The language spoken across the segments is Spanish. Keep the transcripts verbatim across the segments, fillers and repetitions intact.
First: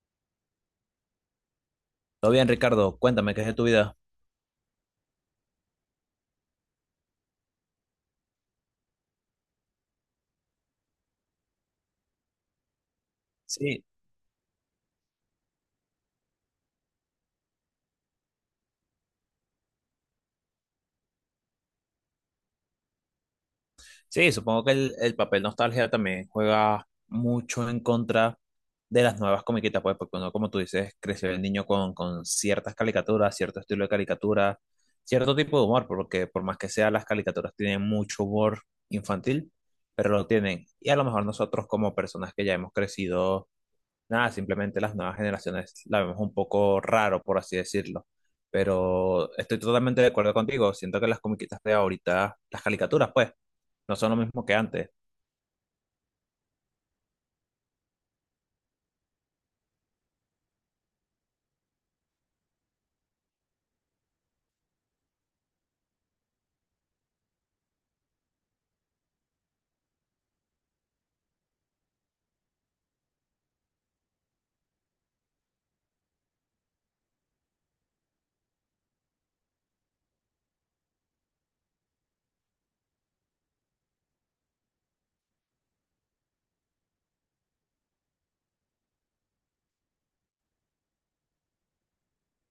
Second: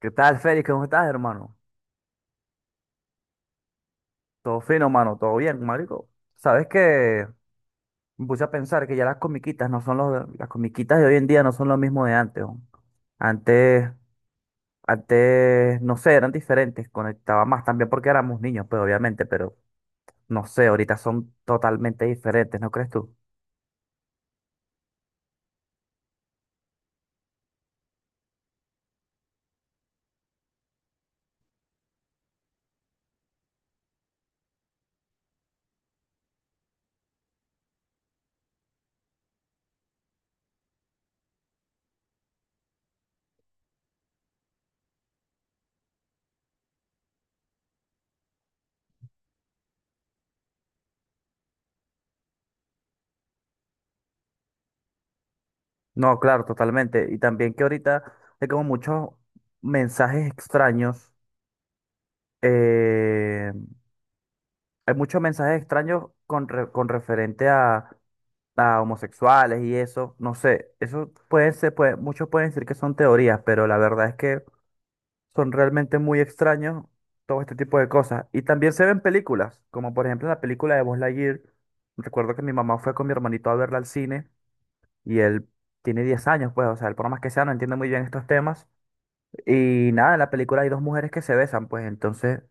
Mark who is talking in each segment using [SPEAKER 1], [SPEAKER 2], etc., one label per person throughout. [SPEAKER 1] ¿Qué tal, Félix? ¿Cómo estás, hermano?
[SPEAKER 2] Todo bien, Ricardo, cuéntame qué es de tu vida.
[SPEAKER 1] Todo fino, mano, todo bien, marico. ¿Sabes que Me puse a pensar que ya las comiquitas no son los, las comiquitas de hoy en día no son lo mismo de antes, ¿no?
[SPEAKER 2] Sí,
[SPEAKER 1] Antes, antes, no sé, eran diferentes, conectaba más también porque éramos niños, pues obviamente, pero no sé, ahorita son totalmente diferentes, ¿no crees tú?
[SPEAKER 2] sí, supongo que el, el papel nostalgia también juega mucho en contra de las nuevas comiquitas, pues, porque uno, como tú dices, creció el niño con, con ciertas caricaturas, cierto estilo de caricatura, cierto tipo de humor, porque por más que sea, las caricaturas tienen mucho humor infantil, pero lo tienen. Y a lo mejor nosotros, como personas que ya hemos crecido. Nada, simplemente las nuevas generaciones la vemos un poco raro, por así decirlo. Pero estoy totalmente de acuerdo contigo. Siento que las comiquitas de ahorita, las caricaturas, pues, no son lo mismo que antes.
[SPEAKER 1] No, claro, totalmente. Y también que ahorita hay como muchos mensajes extraños, eh, hay muchos mensajes extraños con, re- con referente a a homosexuales y eso, no sé, eso pueden ser, puede- muchos pueden decir que son teorías, pero la verdad es que son realmente muy extraños todo este tipo de cosas. Y también se ven películas, como por ejemplo la película de Buzz Lightyear. Recuerdo que mi mamá fue con mi hermanito a verla al cine y él tiene diez años, pues, o sea, él por más que sea no entiende muy bien estos temas. Y nada, en la película hay dos mujeres que se besan, pues entonces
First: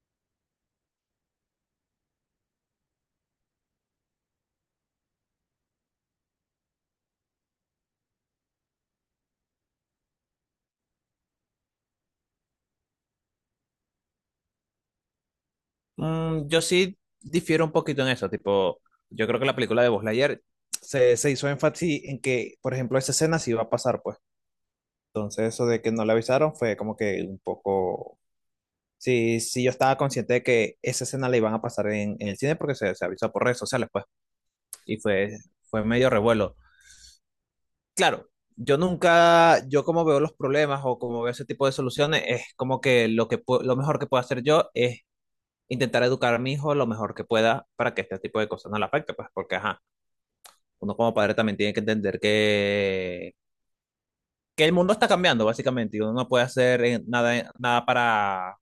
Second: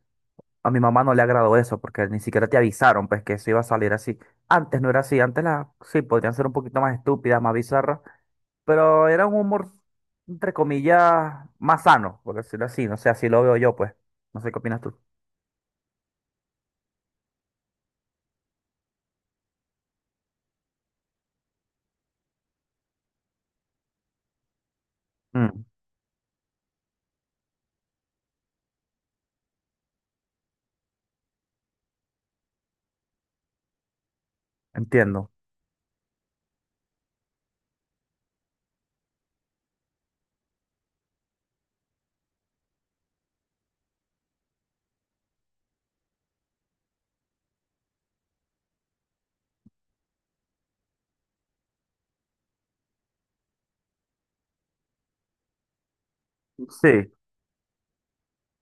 [SPEAKER 1] a mi mamá no le agradó eso porque ni siquiera te avisaron, pues que eso iba a salir así. Antes no era así, antes las sí podrían ser un poquito más estúpidas, más bizarras, pero era un humor, entre comillas, más sano, por decirlo así. No sé, así lo veo yo, pues. No sé qué opinas tú.
[SPEAKER 2] Mm, yo sí difiero un poquito en eso. Tipo, yo creo que la película de Buzz Lightyear se, se hizo énfasis en que, por ejemplo, esa escena sí iba a pasar, pues. Entonces,
[SPEAKER 1] Mm,
[SPEAKER 2] eso de que no le avisaron fue como que un poco. Sí, sí, yo estaba consciente de que esa escena la iban a pasar en, en el cine porque se, se avisó por redes sociales, pues. Y
[SPEAKER 1] entiendo.
[SPEAKER 2] fue, fue medio revuelo. Yo nunca, yo, como veo los problemas o como veo ese tipo de soluciones, es como que lo que pu- lo mejor que puedo hacer yo es intentar educar a mi hijo lo mejor que pueda para que este tipo de cosas no le afecte, pues, porque ajá, uno como padre también tiene que entender que, que el mundo está cambiando básicamente y uno no puede hacer eh,
[SPEAKER 1] Sí,
[SPEAKER 2] nada, nada para,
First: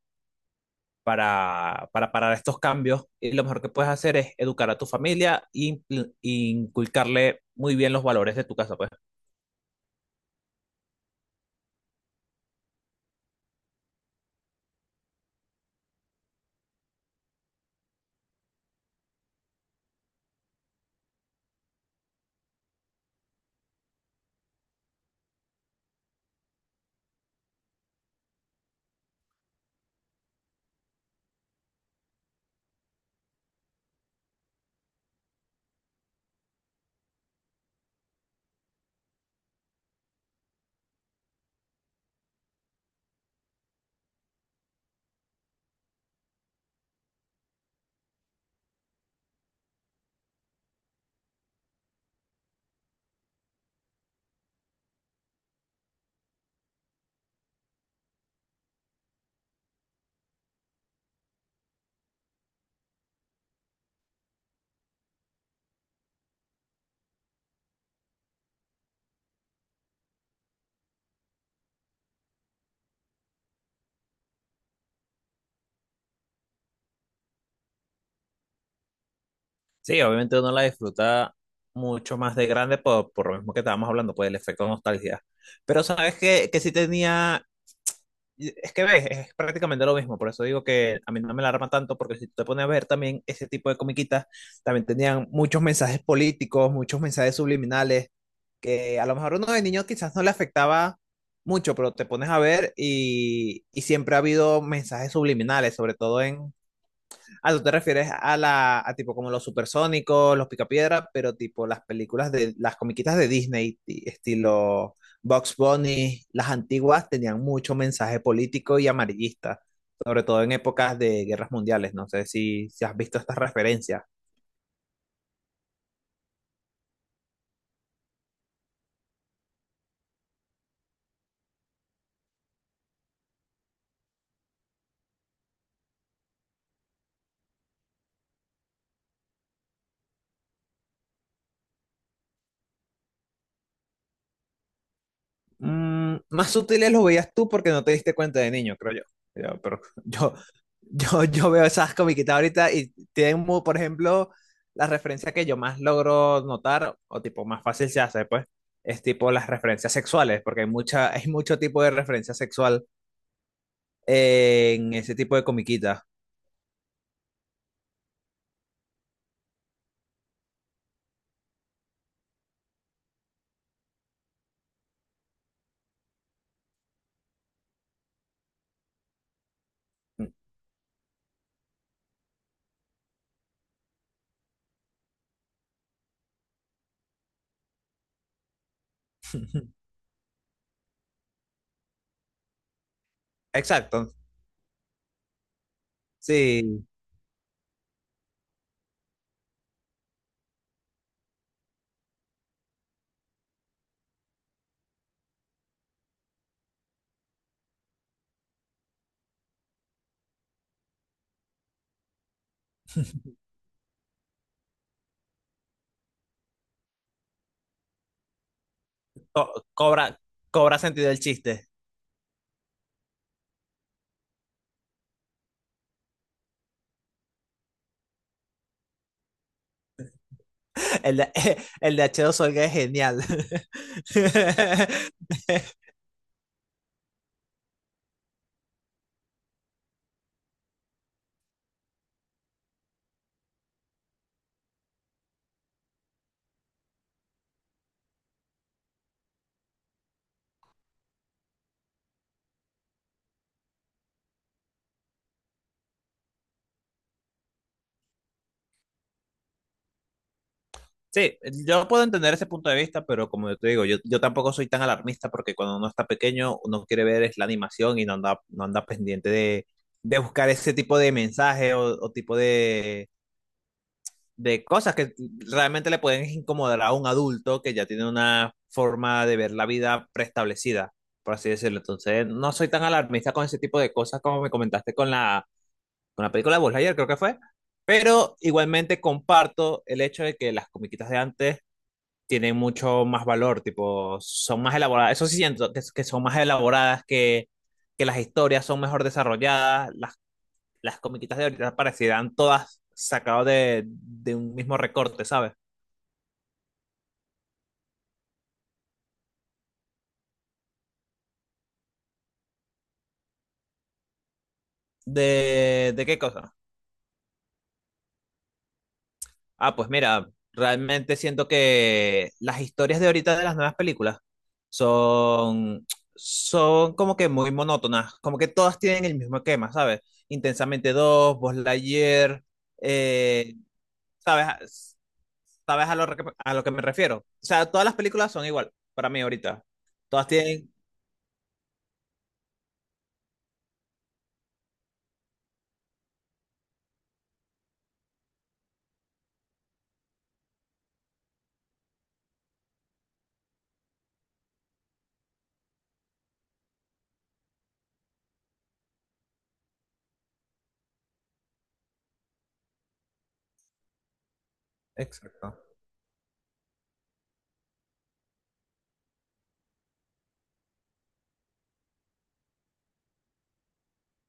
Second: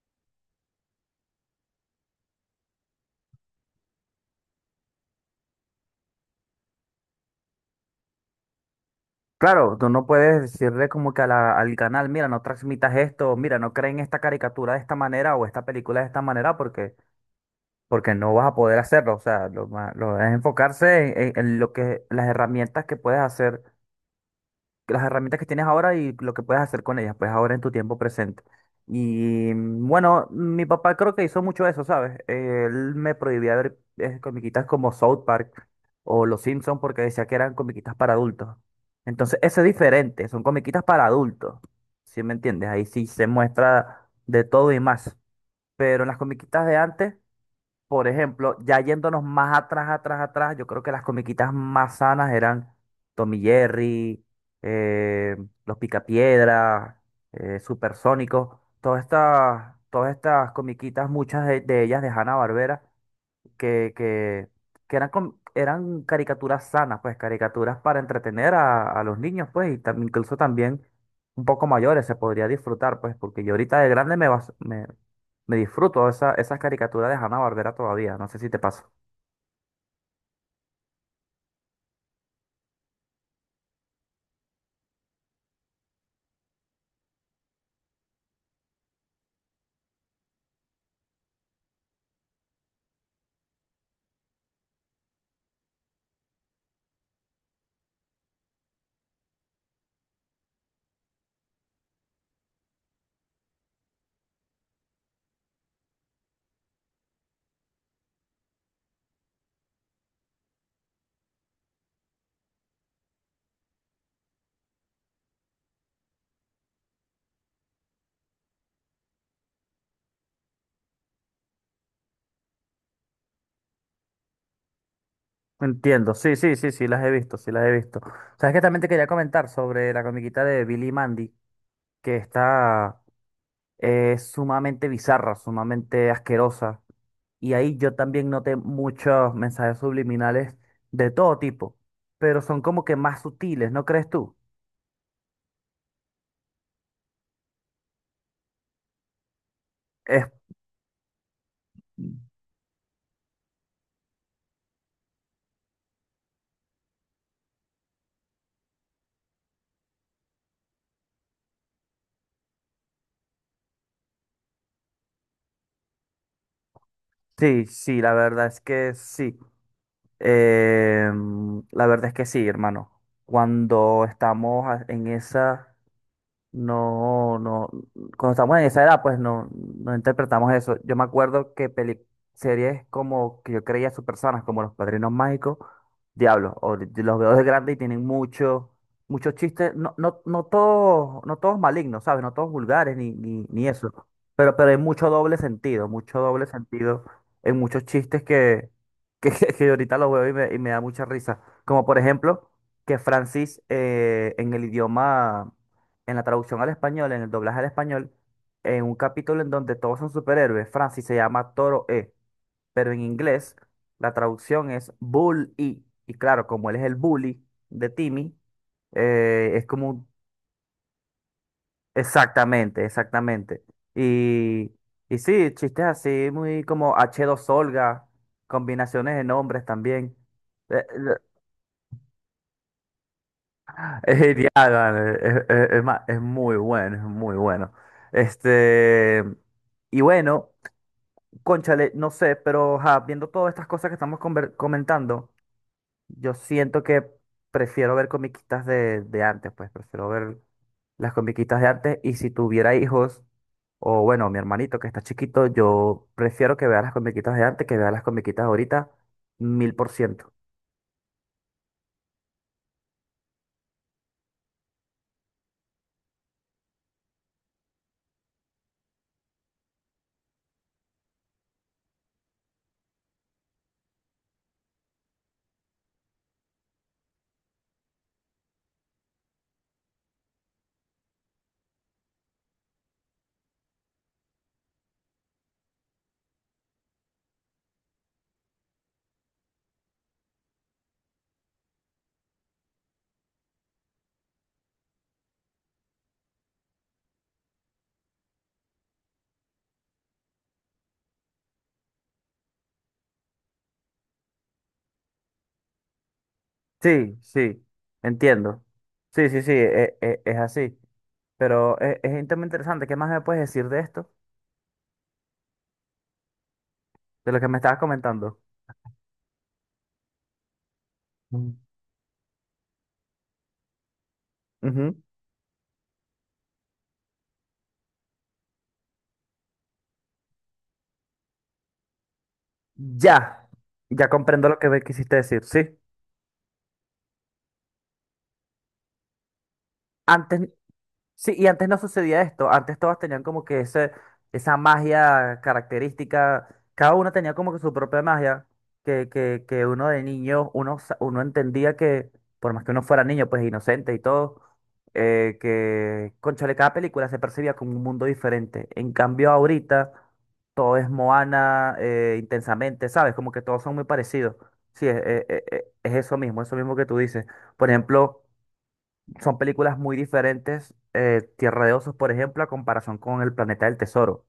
[SPEAKER 2] para, para parar estos cambios, y lo mejor que puedes hacer es educar a tu familia e impl- e inculcarle muy bien los valores de tu casa, pues.
[SPEAKER 1] claro, tú no puedes decirle como que a la- al canal, mira, no transmitas esto, mira, no creen esta caricatura de esta manera o esta película de esta manera porque porque no vas a poder hacerlo. O sea, lo, ma- lo es enfocarse en, en- en lo que las herramientas que puedes hacer, las herramientas que tienes ahora y lo que puedes hacer con ellas, pues ahora en tu tiempo presente. Y mm, bueno, mi papá creo que hizo mucho eso, ¿sabes? Él me prohibía ver eh, comiquitas como South Park o Los Simpsons porque decía que eran comiquitas para adultos. Entonces, eso es diferente, son comiquitas para adultos, ¿sí me entiendes? Ahí sí se muestra de todo y más. Pero en las comiquitas de antes, por ejemplo, ya yéndonos más atrás, atrás, atrás, yo creo que las comiquitas más sanas eran Tommy Jerry, eh, Los Picapiedras, eh, Supersónicos, todas estas, todas estas comiquitas, muchas de, de ellas de Hanna-Barbera, que, que, que eran, com- eran caricaturas sanas, pues caricaturas para entretener a, a los niños, pues, y tam- incluso también un poco mayores se podría disfrutar, pues, porque yo ahorita de grande me, vas- me, me disfruto esa, esas caricaturas de Hanna-Barbera todavía, no sé si te pasa.
[SPEAKER 2] Sí, obviamente uno la disfruta mucho más de grande por, por lo mismo que estábamos hablando, pues el efecto nostalgia. Pero sabes que, que sí tenía, es que ves, es prácticamente lo mismo, por eso digo que a mí no me alarma tanto, porque si tú te pones a ver también ese tipo de comiquitas, también tenían muchos mensajes políticos, muchos mensajes subliminales, que a lo mejor uno de niño quizás no le afectaba mucho, pero te pones a ver y, y siempre ha habido mensajes subliminales, sobre todo en... Ah, tú te refieres a la, a tipo como los supersónicos, los picapiedra, pero tipo las películas de, las comiquitas de Disney, ti- estilo Bugs Bunny, las antiguas tenían mucho mensaje político y amarillista, sobre todo en épocas de guerras mundiales. No sé si, si has visto estas referencias.
[SPEAKER 1] Entiendo, sí, sí, sí, sí, las he visto, sí, las he visto. ¿Sabes que? También te quería comentar sobre la comiquita de Billy y Mandy, que está eh, sumamente bizarra, sumamente asquerosa. Y ahí yo también noté muchos mensajes subliminales de todo tipo, pero son como que más sutiles, ¿no crees tú?
[SPEAKER 2] Mm, más sutiles los veías tú porque no te diste cuenta de niño, creo yo. Yo, pero
[SPEAKER 1] Es,
[SPEAKER 2] yo, yo, yo veo esas comiquitas ahorita y tienen, mu- por ejemplo, la referencia que yo más logro notar, o tipo más fácil se hace, pues, es tipo las referencias sexuales, porque hay mucha, hay mucho tipo de referencia sexual en ese tipo de comiquitas.
[SPEAKER 1] sí, sí, la verdad es que sí. Em, la verdad es que sí, hermano. Cuando estamos a- en esa. No, no, cuando estamos en esa edad, pues no, no interpretamos eso. Yo me acuerdo que peli series como que yo creía personas como Los Padrinos Mágicos, Diablo, o de- los veo de grande y tienen mucho, muchos chistes, no, no, no todos, no todos malignos, ¿sabes? No todos vulgares ni, ni, ni eso.
[SPEAKER 2] Exacto,
[SPEAKER 1] Pero, pero hay mucho doble sentido, mucho doble
[SPEAKER 2] sí,
[SPEAKER 1] sentido en muchos chistes que, que, que ahorita los veo y me, y me da mucha risa. Como por ejemplo, que Francis eh, en el idioma en la traducción al español, en el doblaje al español, en un capítulo en donde todos son superhéroes, Francis se llama Toro E, pero en inglés la traducción es Bull E. Y claro, como él es el bully de Timmy, eh,
[SPEAKER 2] Co-
[SPEAKER 1] es como un-
[SPEAKER 2] cobra, cobra sentido el chiste.
[SPEAKER 1] Exactamente, exactamente. Y, y sí, chistes así, muy como h dos Olga, combinaciones de nombres también. Eh, eh,
[SPEAKER 2] El de, el de h dos o es genial.
[SPEAKER 1] Es genial, man. Es, es- es ma- es muy bueno, es muy bueno. Este, y bueno, cónchale, no sé, pero ajá, viendo todas estas cosas que estamos conver- comentando, yo siento que prefiero ver comiquitas de, de antes, pues prefiero ver las comiquitas de antes. Y si tuviera hijos, o bueno, mi hermanito que está chiquito, yo prefiero que vea las comiquitas de antes que vea las comiquitas de ahorita, mil por ciento.
[SPEAKER 2] Sí, yo puedo entender ese punto de vista, pero como yo te digo, yo, yo tampoco soy tan alarmista porque cuando uno está pequeño, uno quiere ver es la animación y no anda, no anda pendiente de, de buscar ese tipo de mensaje o, o tipo de, de cosas que realmente le pueden incomodar a un adulto que ya tiene una forma de ver la vida preestablecida, por así decirlo. Entonces, no soy tan alarmista con ese tipo de cosas como me comentaste con la, con la película de Buzz Lightyear, creo que fue. Pero igualmente comparto el hecho de que las comiquitas de antes tienen mucho más valor, tipo, son más elaboradas. Eso sí siento que, que son más elaboradas, que, que las historias son mejor desarrolladas, las, las comiquitas de ahorita parecieran todas sacadas de, de un mismo recorte, ¿sabes?
[SPEAKER 1] Sí, sí, entiendo. Sí, sí, sí, e- e- es así. Pero es, es un tema interesante. ¿Qué más me puedes decir de esto?
[SPEAKER 2] ¿De, de qué cosa?
[SPEAKER 1] De lo que me estabas comentando.
[SPEAKER 2] Ah, pues mira, realmente siento
[SPEAKER 1] Mm.
[SPEAKER 2] que las historias de ahorita de las nuevas películas
[SPEAKER 1] Ujú.
[SPEAKER 2] son, son como que muy monótonas, como que todas tienen el mismo esquema, ¿sabes? Intensamente dos, Buzz Lightyear,
[SPEAKER 1] Ya,
[SPEAKER 2] eh,
[SPEAKER 1] ya comprendo lo que me
[SPEAKER 2] ¿sabes?
[SPEAKER 1] quisiste decir. Sí,
[SPEAKER 2] ¿Sabes a lo, que- a lo que me refiero? O sea, todas las películas son igual para mí ahorita. Todas
[SPEAKER 1] antes,
[SPEAKER 2] tienen...
[SPEAKER 1] sí, y antes no sucedía esto. Antes todas tenían como que ese, esa magia característica. Cada una tenía como que su propia magia. Que, que, que uno de niño, uno, sa- uno entendía que, por más que uno fuera niño, pues inocente y todo, eh, que, cónchale, cada película se percibía como un mundo diferente. En cambio, ahorita todo es Moana, eh, intensamente, ¿sabes? Como que todos son muy parecidos. Sí, es, es
[SPEAKER 2] Exacto.
[SPEAKER 1] es- es eso mismo, eso mismo que tú dices. Por ejemplo, son películas muy diferentes. Eh, Tierra de Osos, por ejemplo, a comparación con El Planeta del Tesoro.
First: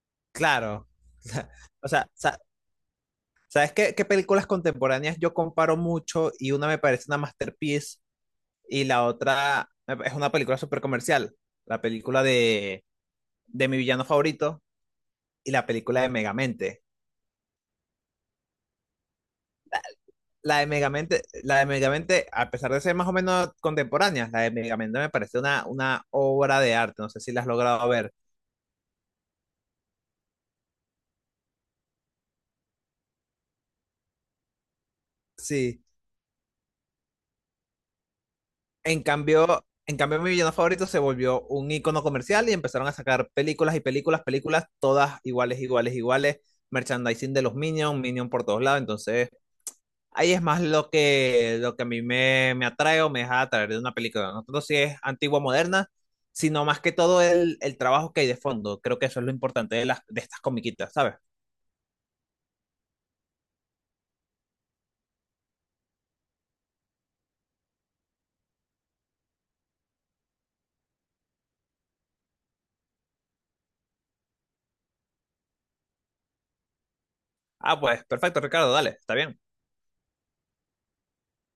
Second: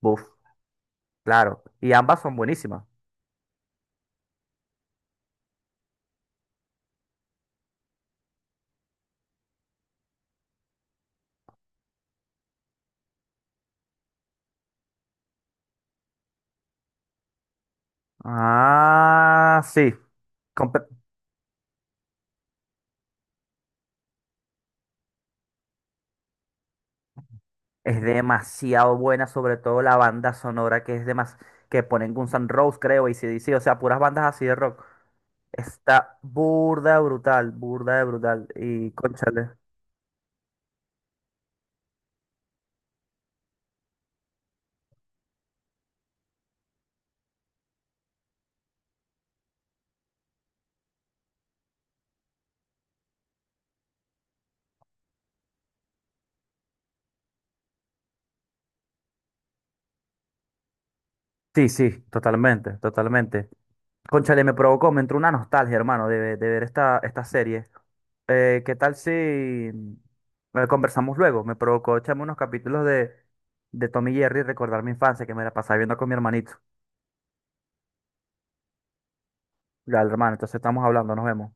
[SPEAKER 1] Buf,
[SPEAKER 2] Claro.
[SPEAKER 1] claro.
[SPEAKER 2] O
[SPEAKER 1] Y
[SPEAKER 2] sea,
[SPEAKER 1] ambas son
[SPEAKER 2] sa-
[SPEAKER 1] buenísimas.
[SPEAKER 2] ¿sabes qué, qué películas contemporáneas yo comparo mucho y una me parece una masterpiece y la otra es una película súper comercial? La película de, de Mi Villano Favorito y la película de Megamente.
[SPEAKER 1] Ah, sí.
[SPEAKER 2] La de
[SPEAKER 1] Compe-
[SPEAKER 2] Megamente, la de Megamente, a pesar de ser más o menos contemporáneas, la de Megamente me parece una, una obra de arte. No sé si la has logrado
[SPEAKER 1] Es
[SPEAKER 2] ver.
[SPEAKER 1] demasiado buena, sobre todo la banda sonora que es demas que ponen Guns N' Roses, creo, y ac o sea, puras bandas así de rock.
[SPEAKER 2] Sí.
[SPEAKER 1] Está burda de brutal, burda de brutal. Y
[SPEAKER 2] En
[SPEAKER 1] cónchale.
[SPEAKER 2] cambio, en cambio, Mi Villano Favorito se volvió un icono comercial y empezaron a sacar películas y películas, películas, todas iguales, iguales, iguales. Merchandising de los Minions, Minion por todos lados. Entonces, ahí es más lo que, lo que a mí me, me atrae o me deja atraer de una película. No tanto si es antigua o moderna, sino más que todo el, el trabajo que hay de fondo. Creo que eso es lo importante de, las, de estas comiquitas, ¿sabes?
[SPEAKER 1] Sí, sí, totalmente, totalmente. Cónchale, me provocó, me entró una nostalgia, hermano, de, de ver esta, esta serie. Eh, ¿qué tal si mm, eh, conversamos luego? Me provocó echarme unos capítulos de, de Tom y Jerry y recordar mi infancia que me la pasaba viendo con mi hermanito.
[SPEAKER 2] Ah, pues perfecto, Ricardo, dale, está bien.
[SPEAKER 1] Ya, hermano, entonces estamos hablando, nos vemos.